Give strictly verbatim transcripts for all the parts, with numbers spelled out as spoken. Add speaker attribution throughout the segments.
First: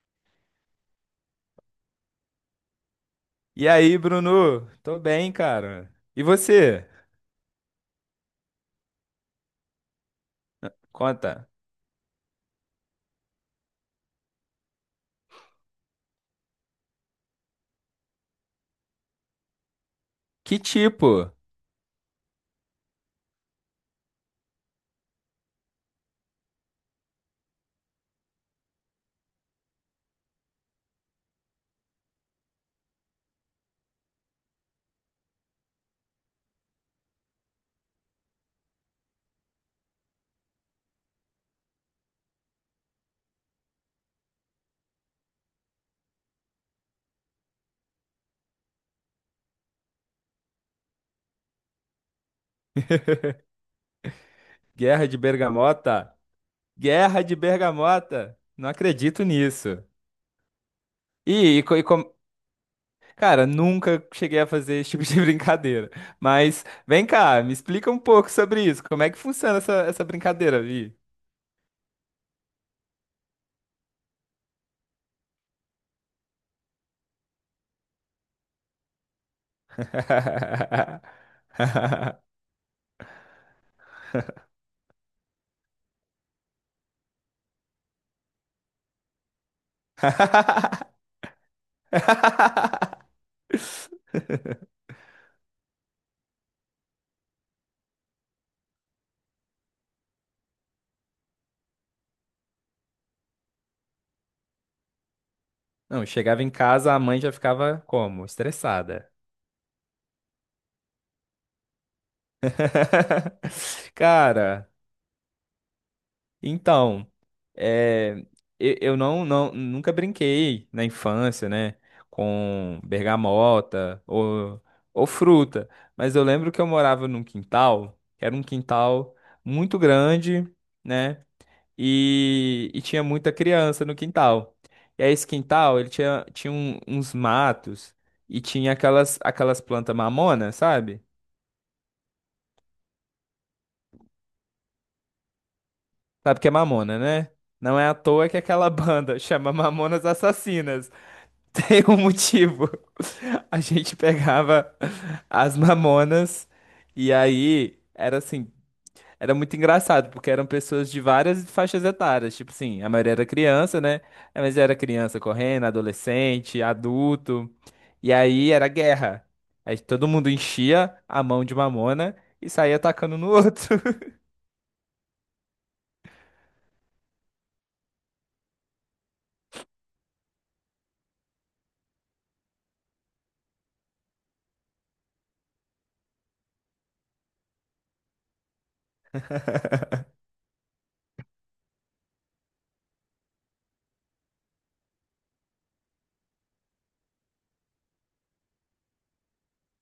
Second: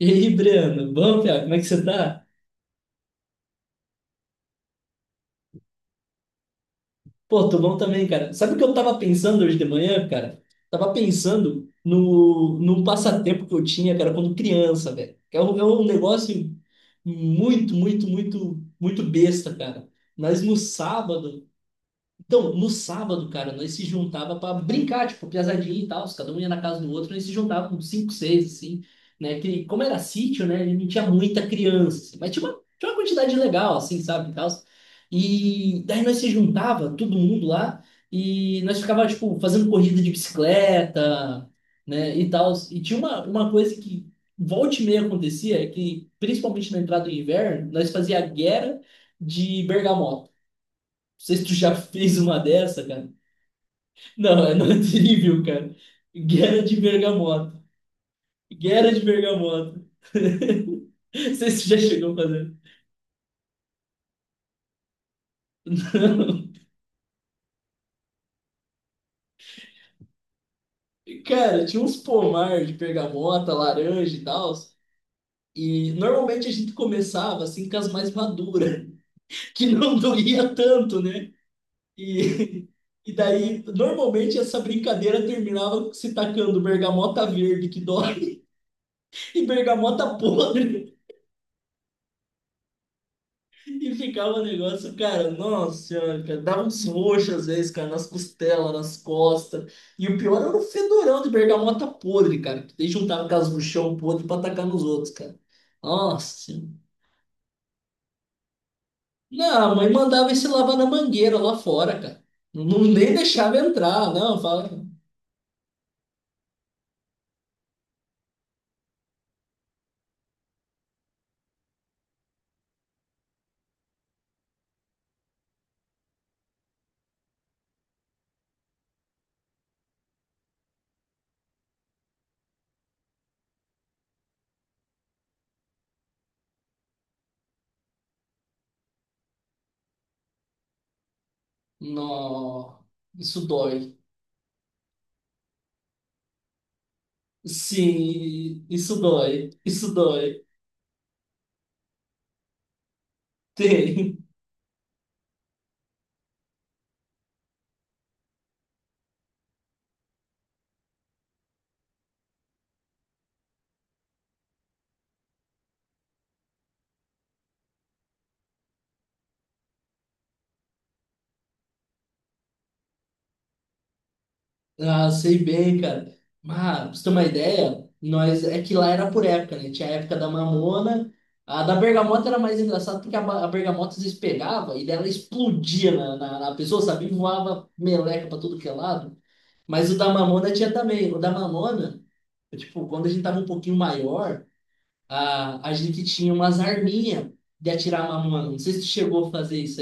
Speaker 1: E aí, Breno, bom, cara? Como é que você tá?
Speaker 2: E aí, Bruno? Tô bem, cara. E você?
Speaker 1: Pô, tô bom também, cara. Sabe o que eu tava pensando hoje de manhã, cara? Tava
Speaker 2: Conta.
Speaker 1: pensando no, no passatempo que eu tinha, cara, quando criança, velho. Que É um, é um negócio muito, muito, muito, muito besta, cara. Mas no
Speaker 2: Que tipo?
Speaker 1: sábado, Então, no sábado, cara, nós se juntava para brincar, tipo, piazadinha e tal, cada um ia na casa do outro, nós se juntava com cinco, seis, assim, né? Que, como era sítio, né? Não tinha muita criança, assim, mas tinha uma, tinha uma quantidade legal, assim, sabe, e tal. E daí nós se juntava, todo mundo lá, e nós ficava, tipo, fazendo corrida de bicicleta, né, e tal. E tinha uma, uma coisa que volta e meia acontecia, é que, principalmente na entrada do inverno, nós fazia guerra de bergamota. Não sei se tu já fez uma dessa, cara. Não, é não é
Speaker 2: Guerra de
Speaker 1: terrível, cara.
Speaker 2: Bergamota?
Speaker 1: Guerra de
Speaker 2: Guerra de
Speaker 1: bergamota.
Speaker 2: Bergamota? Não
Speaker 1: Guerra de
Speaker 2: acredito
Speaker 1: bergamota.
Speaker 2: nisso.
Speaker 1: Não sei
Speaker 2: E,
Speaker 1: se
Speaker 2: e,
Speaker 1: tu
Speaker 2: co-
Speaker 1: já
Speaker 2: e
Speaker 1: chegou
Speaker 2: como-
Speaker 1: a fazer.
Speaker 2: Cara, nunca cheguei a fazer esse tipo de brincadeira. Mas vem cá, me explica um pouco sobre isso. Como é que funciona essa, essa brincadeira, Vi?
Speaker 1: Cara, tinha uns pomar de bergamota, laranja e tal. E normalmente a gente começava assim com as mais maduras, que não doía tanto, né? E, e daí, normalmente essa brincadeira terminava se tacando bergamota verde que dói e bergamota podre. E ficava um negócio, cara, nossa senhora, cara, dava uns roxos às vezes, cara, nas costelas, nas costas. E o pior era o fedorão de bergamota podre, cara, que eles juntava com as no chão podre pra atacar nos outros, cara.
Speaker 2: Não,
Speaker 1: Nossa
Speaker 2: chegava em
Speaker 1: senhora.
Speaker 2: casa, a mãe já ficava como? Estressada.
Speaker 1: Não, a mãe mandava ele se lavar na mangueira lá fora, cara. Não nem deixava entrar, não,
Speaker 2: Cara.
Speaker 1: fala.
Speaker 2: Então, é, eu, eu não, não, nunca brinquei na infância, né, com bergamota ou, ou fruta, mas eu lembro que eu morava num quintal, que era um quintal muito grande, né, e, e tinha muita criança no quintal. E aí esse quintal, ele tinha, tinha um- uns matos e tinha aquelas, aquelas plantas mamona, sabe?
Speaker 1: Não, isso dói.
Speaker 2: Sabe o que é mamona, né? Não é à toa que
Speaker 1: Sim,
Speaker 2: aquela
Speaker 1: isso
Speaker 2: banda
Speaker 1: dói,
Speaker 2: chama
Speaker 1: isso
Speaker 2: Mamonas
Speaker 1: dói.
Speaker 2: Assassinas. Tem um motivo. A gente
Speaker 1: Tem.
Speaker 2: pegava as mamonas e aí era assim, era muito engraçado, porque eram pessoas de várias faixas etárias, tipo assim, a maioria era criança, né? É, mas era criança correndo, adolescente, adulto. E aí era guerra. Aí todo mundo enchia a mão de mamona e saía atacando no outro.
Speaker 1: Ah, sei bem, cara. Mas, pra você ter uma ideia, nós é que lá era por época, né? Tinha a época da mamona. A da bergamota era mais engraçada porque a, ba- a bergamota às vezes pegava e daí ela explodia na, na, na pessoa, sabe? E voava meleca pra tudo que é lado. Mas o da mamona tinha também. O da mamona, tipo, quando a gente tava um pouquinho maior, a, a gente tinha umas arminhas de atirar a mamona. Não sei se tu chegou a fazer isso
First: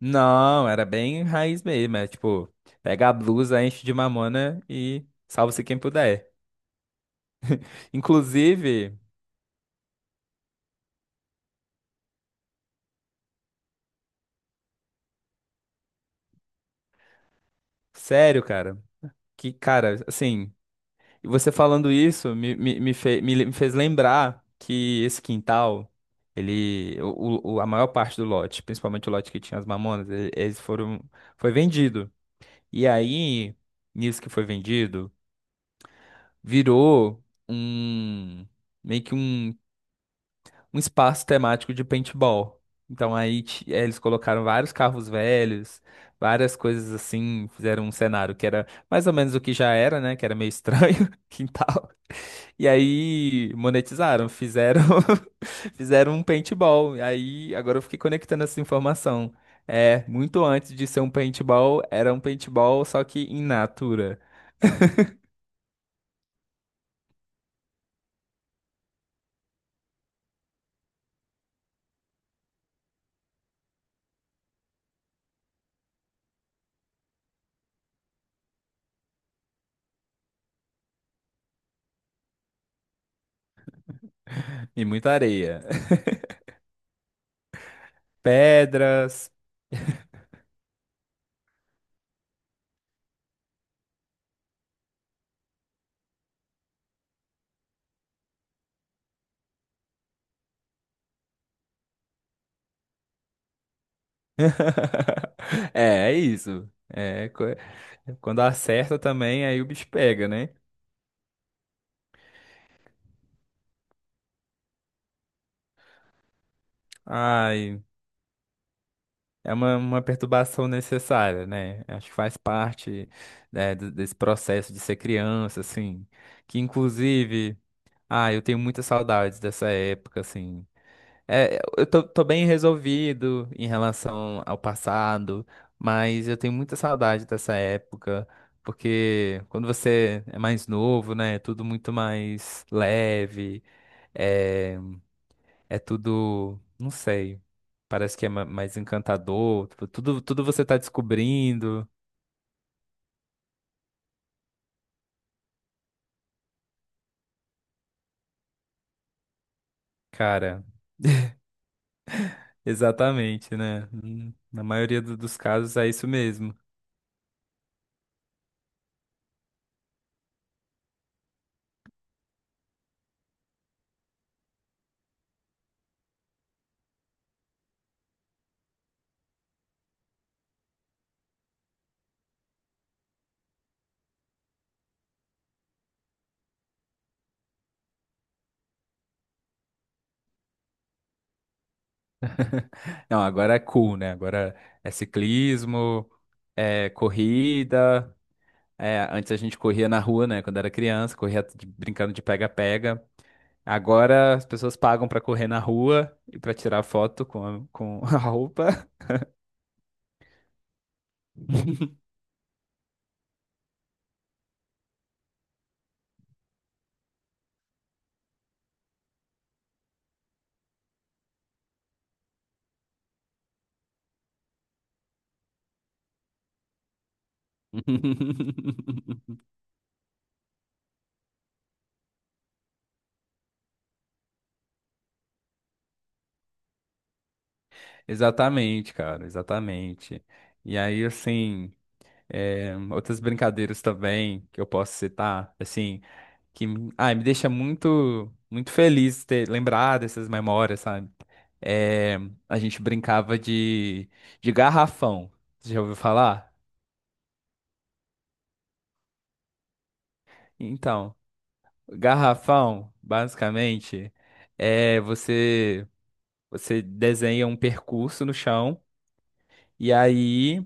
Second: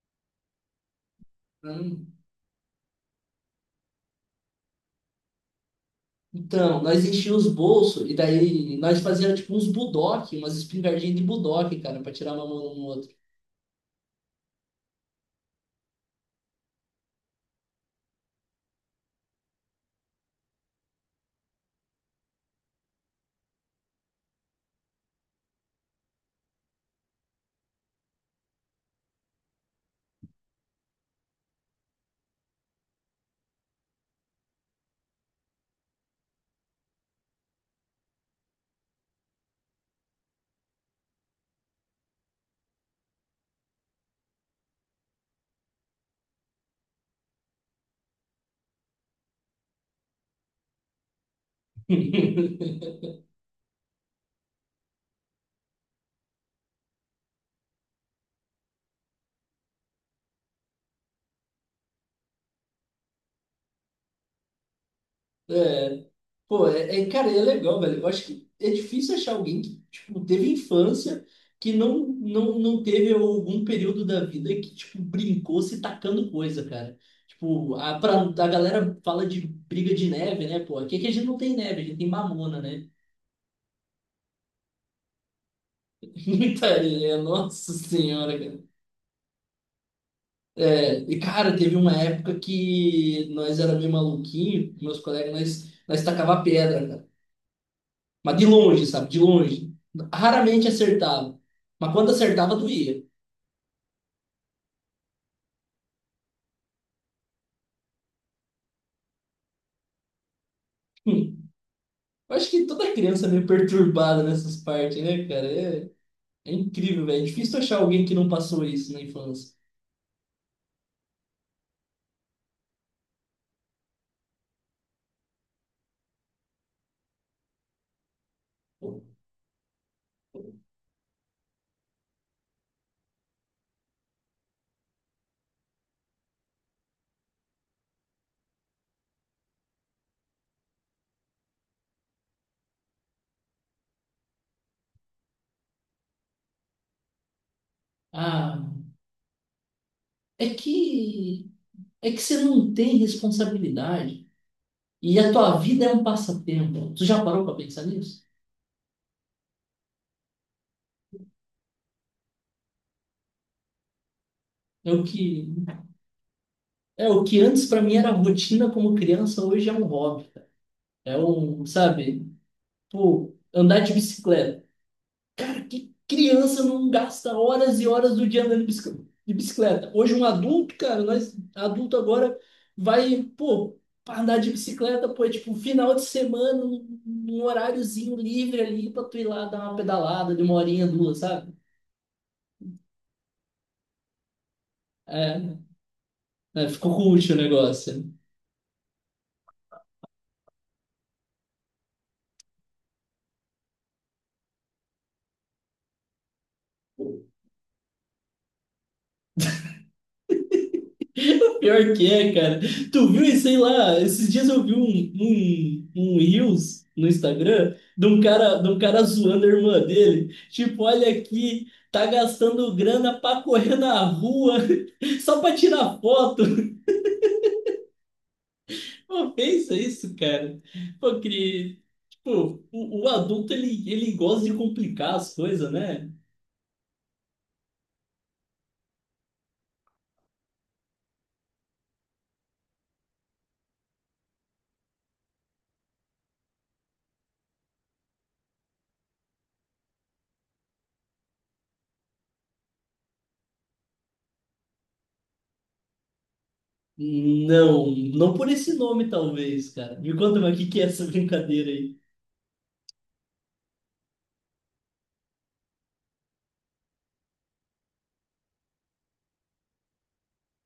Speaker 2: Não, era bem raiz mesmo,
Speaker 1: aí.
Speaker 2: é tipo, pega a blusa, enche de mamona e salva-se quem puder.
Speaker 1: Então, nós enchíamos os bolsos e daí
Speaker 2: Inclusive,
Speaker 1: nós fazíamos tipo uns budoque, umas espingardinhas de budoque, cara, pra tirar uma mão no outro.
Speaker 2: sério, cara, que, cara, assim, você falando isso me, me, me, fe- me le- me fez lembrar que esse quintal, ele, o, o- a maior parte do lote, principalmente o lote que tinha as mamonas, e- eles foram, foi vendido. E aí, nisso que foi vendido, virou um, meio que um um espaço temático de paintball. Então aí ti- eh, eles colocaram vários carros velhos, várias coisas assim, fizeram um cenário que era mais ou menos o que já era, né? Que era meio estranho, quintal. E aí monetizaram, fizeram fizeram um paintball. E aí agora eu fiquei conectando essa informação. É, muito antes de ser um paintball, era um paintball só que in natura
Speaker 1: É, pô, é, é, cara, é legal, velho. Eu acho que é difícil achar alguém que, tipo, teve infância que não, não, não teve algum período da vida que, tipo, brincou se tacando coisa, cara. Tipo, a, pra, a galera fala de briga de neve, né, pô? Aqui é que a gente não tem neve, a gente tem mamona, né?
Speaker 2: e muita areia.
Speaker 1: Muita nossa senhora,
Speaker 2: Pedras,
Speaker 1: é, e cara, teve uma época que nós era meio maluquinho, meus colegas, nós, nós tacava pedra, cara. Mas de longe, sabe? De longe. Raramente acertava. Mas quando acertava, doía.
Speaker 2: é, é isso. É, co- quando acerta também, aí o bicho pega, né?
Speaker 1: Hum. Eu acho que toda criança é meio perturbada nessas partes, né, cara? É, é incrível, velho. É difícil achar
Speaker 2: Ai,
Speaker 1: alguém que não passou isso na infância.
Speaker 2: é uma, uma perturbação necessária, né? Acho que faz parte, né, do- desse processo de ser criança, assim. Que inclusive, ah, eu tenho muitas saudades dessa época, assim. É, eu tô, tô bem resolvido em relação ao passado, mas eu tenho muita saudade dessa época, porque quando você é mais novo, né, é tudo muito mais leve, é, é tudo, não sei, parece que é ma-
Speaker 1: Ah,
Speaker 2: mais encantador, tipo, tudo, tudo
Speaker 1: é
Speaker 2: você tá
Speaker 1: que
Speaker 2: descobrindo,
Speaker 1: é que você não tem responsabilidade e a tua vida é um passatempo. Tu já parou para pensar nisso?
Speaker 2: cara, exatamente, né? Hum, na
Speaker 1: É
Speaker 2: maioria
Speaker 1: o
Speaker 2: do-
Speaker 1: que
Speaker 2: dos casos é isso mesmo.
Speaker 1: é o que antes para mim era rotina como criança, hoje é um hobby. É um, sabe, pô, andar de bicicleta. Pra que criança não gasta horas e horas do dia andando de bicicl- de bicicleta? Hoje um adulto, cara, nós adulto agora vai, pô, pra andar de bicicleta, pô, é tipo final de semana, um, um horáriozinho livre ali pra tu ir lá dar uma pedalada de uma horinha, duas, sabe?
Speaker 2: Não, agora é cool, né? Agora é
Speaker 1: É,
Speaker 2: ciclismo,
Speaker 1: é,
Speaker 2: é
Speaker 1: ficou cult o negócio.
Speaker 2: corrida. É, antes a gente corria na rua, né? Quando era criança, corria de- brincando de pega-pega. Agora as pessoas pagam pra correr na rua e pra tirar foto com a, com a roupa.
Speaker 1: Pior que é, cara. Tu viu, e sei lá, esses dias eu vi um, um, um Reels no Instagram de um cara, de um cara zoando a irmã dele. Tipo, olha aqui, tá gastando grana pra correr na rua só pra tirar foto. Pô, pensa isso, cara. Pô, que, tipo, o, o adulto, ele, ele gosta de complicar as coisas, né?
Speaker 2: Exatamente, cara, exatamente. E aí, assim, é, outras brincadeiras também que eu posso citar, assim, que me- ai, me deixa muito muito feliz ter lembrado essas memórias, sabe? É, a gente brincava de, de garrafão. Você já ouviu falar?
Speaker 1: Não, não por esse nome, talvez, cara. Me conta, mas o que que é essa
Speaker 2: Então,
Speaker 1: brincadeira aí?
Speaker 2: garrafão, basicamente, é você você desenha um percurso no chão e aí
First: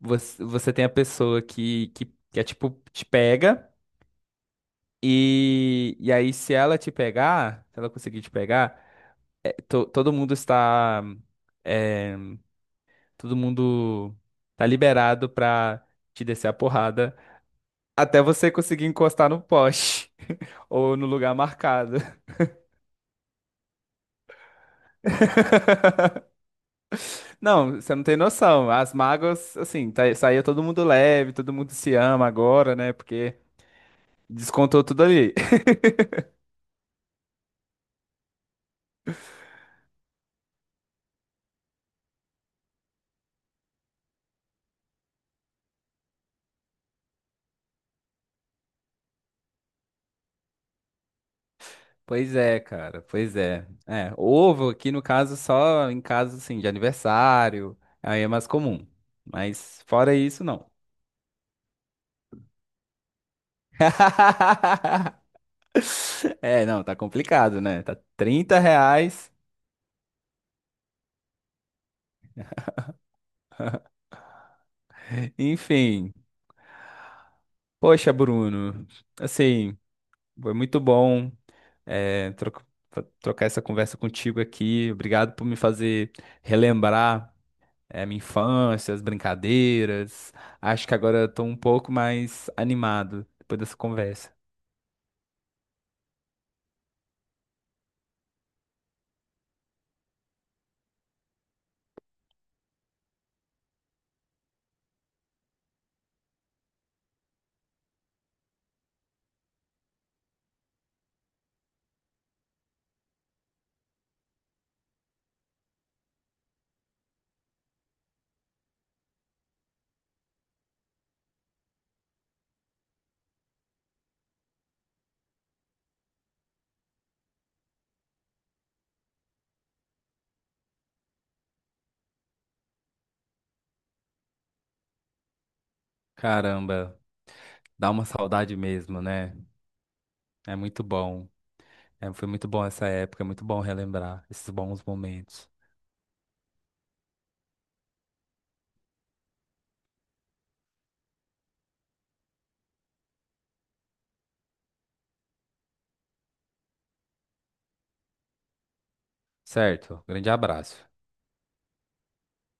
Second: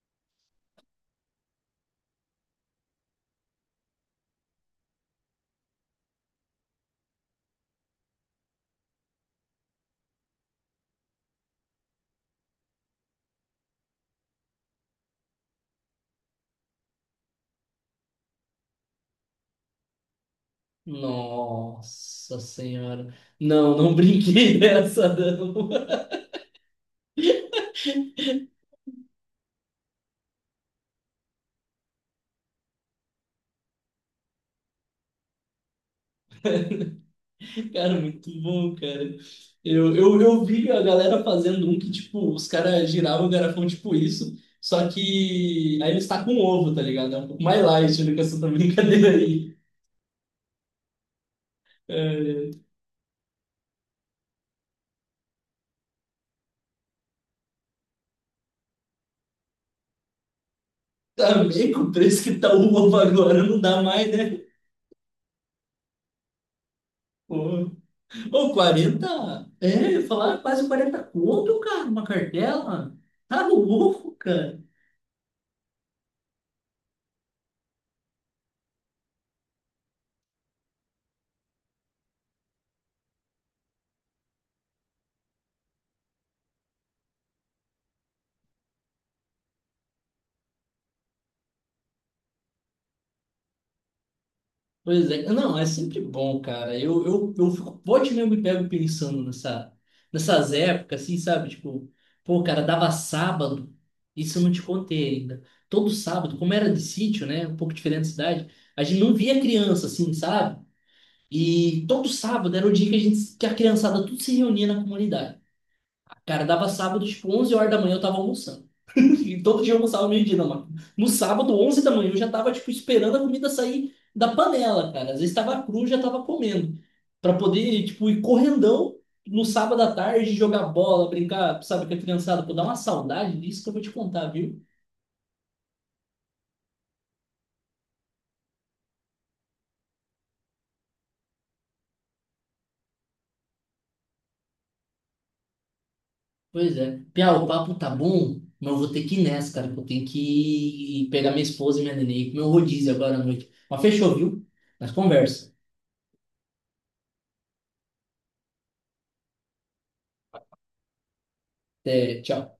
Speaker 2: você, você tem a pessoa que, que, que é tipo te pega e, e aí se ela te pegar, se ela conseguir te pegar, é, to- todo mundo está é, todo mundo tá liberado pra te descer a porrada até você conseguir encostar no poste ou no lugar marcado.
Speaker 1: Nossa senhora. Não, não brinquei dessa, não.
Speaker 2: Não, você não tem noção. As mágoas, assim, tá, saía todo mundo leve, todo mundo se ama agora, né? Porque descontou tudo ali.
Speaker 1: Cara, muito bom, cara. Eu, eu, eu vi a galera fazendo um que, tipo, os caras giravam o garrafão tipo isso, só que aí eles tacam um ovo, tá ligado? É um pouco mais light do que essa brincadeira aí.
Speaker 2: Pois é,
Speaker 1: É,
Speaker 2: cara, pois é. É, ovo aqui no caso só em caso assim de aniversário, aí é mais comum. Mas fora isso, não.
Speaker 1: também com o preço que tá o ovo agora, não dá mais, né?
Speaker 2: É, não, tá complicado,
Speaker 1: Pô,
Speaker 2: né? Tá
Speaker 1: Ô,
Speaker 2: trinta
Speaker 1: quarenta
Speaker 2: reais.
Speaker 1: é, eu ia falar quase quarenta conto, cara, uma cartela. Tá louco, cara.
Speaker 2: Enfim. Poxa, Bruno. Assim, foi muito bom é, troca- trocar essa conversa contigo aqui. Obrigado por me fazer relembrar é, minha infância, as brincadeiras. Acho que agora eu tô um pouco mais animado depois dessa conversa.
Speaker 1: Pois é, não, é sempre bom, cara. Eu, eu, eu fico, pode mesmo me pego pensando nessa, nessas épocas, assim, sabe? Tipo, pô, cara, dava sábado, isso eu não te contei ainda. Todo sábado, como era de sítio, né? Um pouco diferente da cidade, a gente não via criança, assim, sabe? E todo sábado era o dia que a gente, que a criançada tudo se reunia na comunidade. Cara, dava sábado, tipo, onze horas da manhã eu tava almoçando. E todo dia eu almoçava meio-dia, não, mano. No sábado, onze da manhã, eu já tava, tipo, esperando a comida sair da panela, cara. Às vezes tava cru, já tava comendo. Pra poder, tipo, ir correndão no sábado à tarde, jogar bola, brincar, sabe, com a criançada. Pô, dá uma saudade disso que eu vou te contar, viu?
Speaker 2: Caramba, dá uma saudade mesmo, né? É muito bom. É, foi muito bom essa época, é muito bom relembrar esses bons momentos.
Speaker 1: Pois é. Pia, o papo tá bom, mas eu vou ter que ir nessa, cara, que eu tenho que pegar minha esposa e minha neném, e comer um rodízio agora à noite. Mas fechou, viu? Mas conversa.
Speaker 2: Certo, grande abraço.
Speaker 1: Até, tchau.